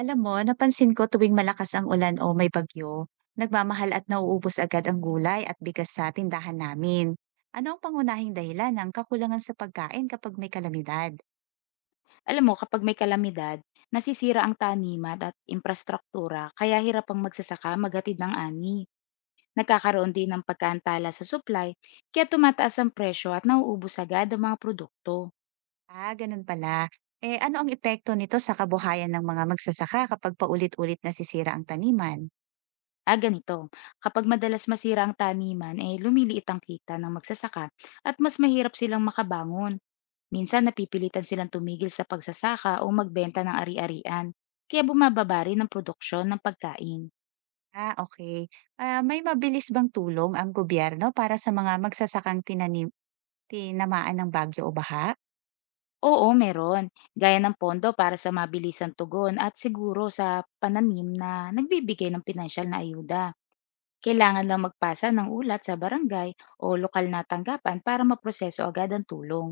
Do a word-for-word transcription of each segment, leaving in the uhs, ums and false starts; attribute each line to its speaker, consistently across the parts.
Speaker 1: Alam mo, napansin ko tuwing malakas ang ulan o may bagyo, nagmamahal at nauubos agad ang gulay at bigas sa tindahan namin. Ano ang pangunahing dahilan ng kakulangan sa pagkain kapag may kalamidad?
Speaker 2: Alam mo, kapag may kalamidad, nasisira ang taniman at infrastruktura, kaya hirap ang magsasaka maghatid ng ani. Nagkakaroon din ng pagkaantala sa supply, kaya tumataas ang presyo at nauubos agad ang mga produkto.
Speaker 1: Ah, ganun pala. Eh ano ang epekto nito sa kabuhayan ng mga magsasaka kapag paulit-ulit nasisira ang taniman?
Speaker 2: Ah, ganito. Kapag madalas masira ang taniman, eh lumiliit ang kita ng magsasaka at mas mahirap silang makabangon. Minsan napipilitan silang tumigil sa pagsasaka o magbenta ng ari-arian, kaya bumababa rin ang produksyon ng pagkain.
Speaker 1: Ah, okay. Ah, may mabilis bang tulong ang gobyerno para sa mga magsasakang tinanim tinamaan ng bagyo o baha?
Speaker 2: Oo, meron. Gaya ng pondo para sa mabilisang tugon at siguro sa pananim na nagbibigay ng pinansyal na ayuda. Kailangan lang magpasa ng ulat sa barangay o lokal na tanggapan para maproseso agad ang tulong.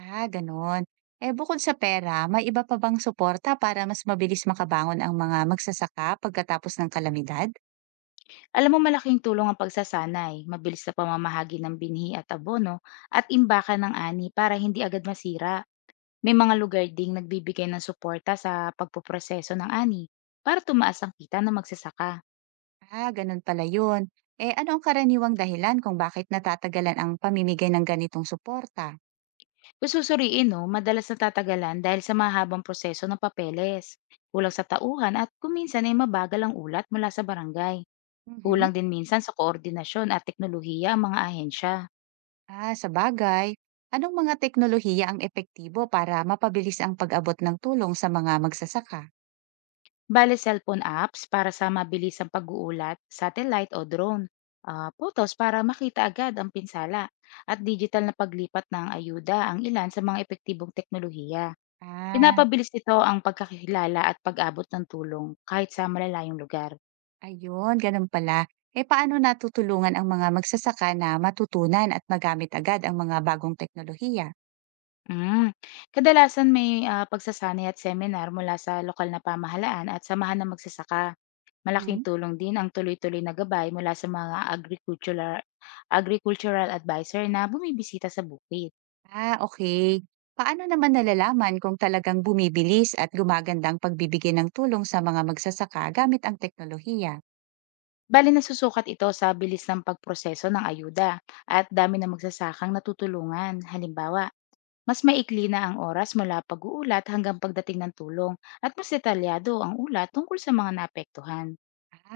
Speaker 1: Ah, gano'n. Eh bukod sa pera, may iba pa bang suporta para mas mabilis makabangon ang mga magsasaka pagkatapos ng kalamidad?
Speaker 2: Alam mo, malaking tulong ang pagsasanay, mabilis na pamamahagi ng binhi at abono, at imbakan ng ani para hindi agad masira. May mga lugar ding nagbibigay ng suporta sa pagpoproseso ng ani para tumaas ang kita ng magsasaka.
Speaker 1: Ah, gano'n pala yun. Eh ano ang karaniwang dahilan kung bakit natatagalan ang pamimigay ng ganitong suporta?
Speaker 2: Kung susuriin 'no, madalas natatagalan dahil sa mahabang proseso ng papeles, kulang sa tauhan at kuminsan ay mabagal ang ulat mula sa barangay.
Speaker 1: Mhm.
Speaker 2: Kulang din minsan sa koordinasyon at teknolohiya ang mga ahensya.
Speaker 1: Ah, sa bagay. Anong mga teknolohiya ang epektibo para mapabilis ang pag-abot ng tulong sa mga magsasaka?
Speaker 2: Bale cellphone apps para sa mabilisang pag-uulat, satellite o drone, ah, photos para makita agad ang pinsala, at digital na paglipat ng ayuda ang ilan sa mga epektibong teknolohiya.
Speaker 1: Ah,
Speaker 2: Pinapabilis nito ang pagkakilala at pag-abot ng tulong kahit sa malalayong lugar.
Speaker 1: ayun, ganun pala. Eh paano natutulungan ang mga magsasaka na matutunan at magamit agad ang mga bagong teknolohiya?
Speaker 2: Hmm, kadalasan may, ah, pagsasanay at seminar mula sa lokal na pamahalaan at samahan ng magsasaka. Malaking
Speaker 1: Hmm.
Speaker 2: tulong din ang tuloy-tuloy na gabay mula sa mga agricultural agricultural advisor na bumibisita sa bukid.
Speaker 1: Ah, okay. Paano naman nalalaman kung talagang bumibilis at gumaganda ang pagbibigay ng tulong sa mga magsasaka gamit ang teknolohiya?
Speaker 2: Bale nasusukat ito sa bilis ng pagproseso ng ayuda at dami ng magsasakang natutulungan. Halimbawa, mas maikli na ang oras mula pag-uulat hanggang pagdating ng tulong at mas detalyado ang ulat tungkol sa mga naapektuhan.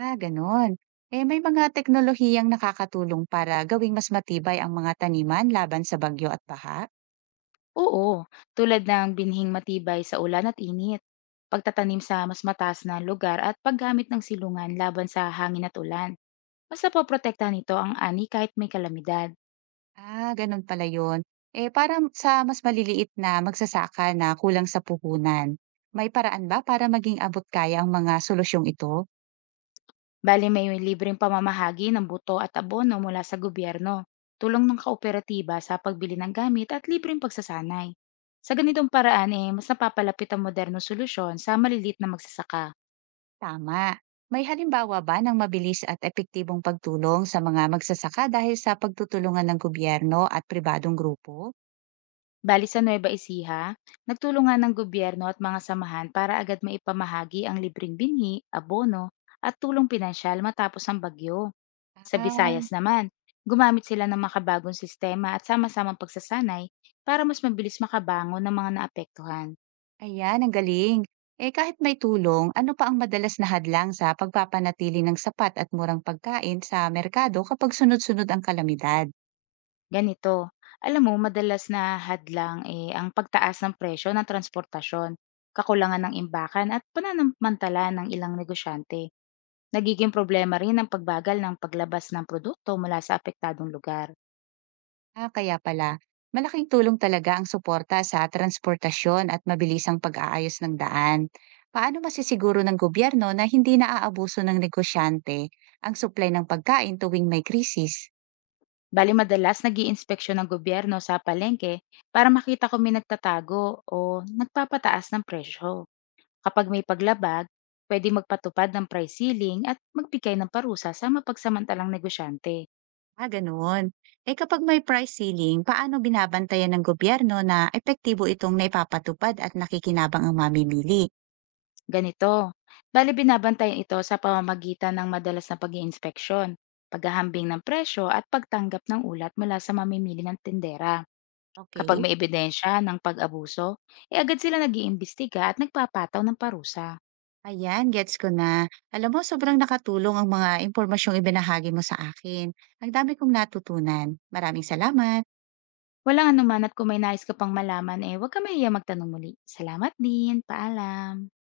Speaker 1: Ah, gano'n. Eh, may mga teknolohiyang nakakatulong para gawing mas matibay ang mga taniman laban sa bagyo at baha?
Speaker 2: Oo, tulad ng binhing matibay sa ulan at init, pagtatanim sa mas mataas na lugar at paggamit ng silungan laban sa hangin at ulan. Mas napoprotektahan nito ang ani kahit may kalamidad.
Speaker 1: Ah, gano'n pala 'yon. Eh, para sa mas maliliit na magsasaka na kulang sa puhunan, may paraan ba para maging abot kaya ang mga solusyong ito?
Speaker 2: Bali may libreng pamamahagi ng buto at abono mula sa gobyerno, tulong ng kooperatiba sa pagbili ng gamit at libreng pagsasanay. Sa ganitong paraan, eh, mas napapalapit ang modernong solusyon sa malilit na magsasaka.
Speaker 1: Tama. May halimbawa ba ng mabilis at epektibong pagtulong sa mga magsasaka dahil sa pagtutulungan ng gobyerno at pribadong grupo?
Speaker 2: Bali sa Nueva Ecija, nagtulungan ng gobyerno at mga samahan para agad maipamahagi ang libreng binhi, abono, at tulong pinansyal matapos ang bagyo. Sa
Speaker 1: Ah,
Speaker 2: Visayas naman, gumamit sila ng makabagong sistema at sama-samang pagsasanay para mas mabilis makabangon ng mga naapektuhan.
Speaker 1: ayan, ang galing. Eh kahit may tulong, ano pa ang madalas na hadlang sa pagpapanatili ng sapat at murang pagkain sa merkado kapag sunod-sunod ang kalamidad?
Speaker 2: Ganito, alam mo, madalas na hadlang eh, ang pagtaas ng presyo ng transportasyon, kakulangan ng imbakan at pananamantala ng ilang negosyante. Nagiging problema rin ang pagbagal ng paglabas ng produkto mula sa apektadong lugar.
Speaker 1: Ah, kaya pala. Malaking tulong talaga ang suporta sa transportasyon at mabilisang pag-aayos ng daan. Paano masisiguro ng gobyerno na hindi naaabuso ng negosyante ang supply ng pagkain tuwing may krisis?
Speaker 2: Bali madalas nag inspeksyon ng gobyerno sa palengke para makita kung may nagtatago o nagpapataas ng presyo. Kapag may paglabag, pwede magpatupad ng price ceiling at magbigay ng parusa sa mapagsamantalang negosyante.
Speaker 1: Ah, ganoon. Eh kapag may price ceiling, paano binabantayan ng gobyerno na epektibo itong naipapatupad at nakikinabang ang mamimili?
Speaker 2: Ganito, bali binabantayan ito sa pamamagitan ng madalas na pag inspeksyon, paghahambing ng presyo at pagtanggap ng ulat mula sa mamimili ng tindera. Kapag
Speaker 1: Okay.
Speaker 2: may ebidensya ng pag-abuso, eh agad sila nag-iimbestiga at nagpapataw ng parusa.
Speaker 1: Ayan, gets ko na. Alam mo, sobrang nakatulong ang mga impormasyong ibinahagi mo sa akin. Ang dami kong natutunan. Maraming salamat.
Speaker 2: Walang anuman, at kung may nais ka pang malaman, eh huwag ka mahiyang magtanong muli. Salamat din. Paalam.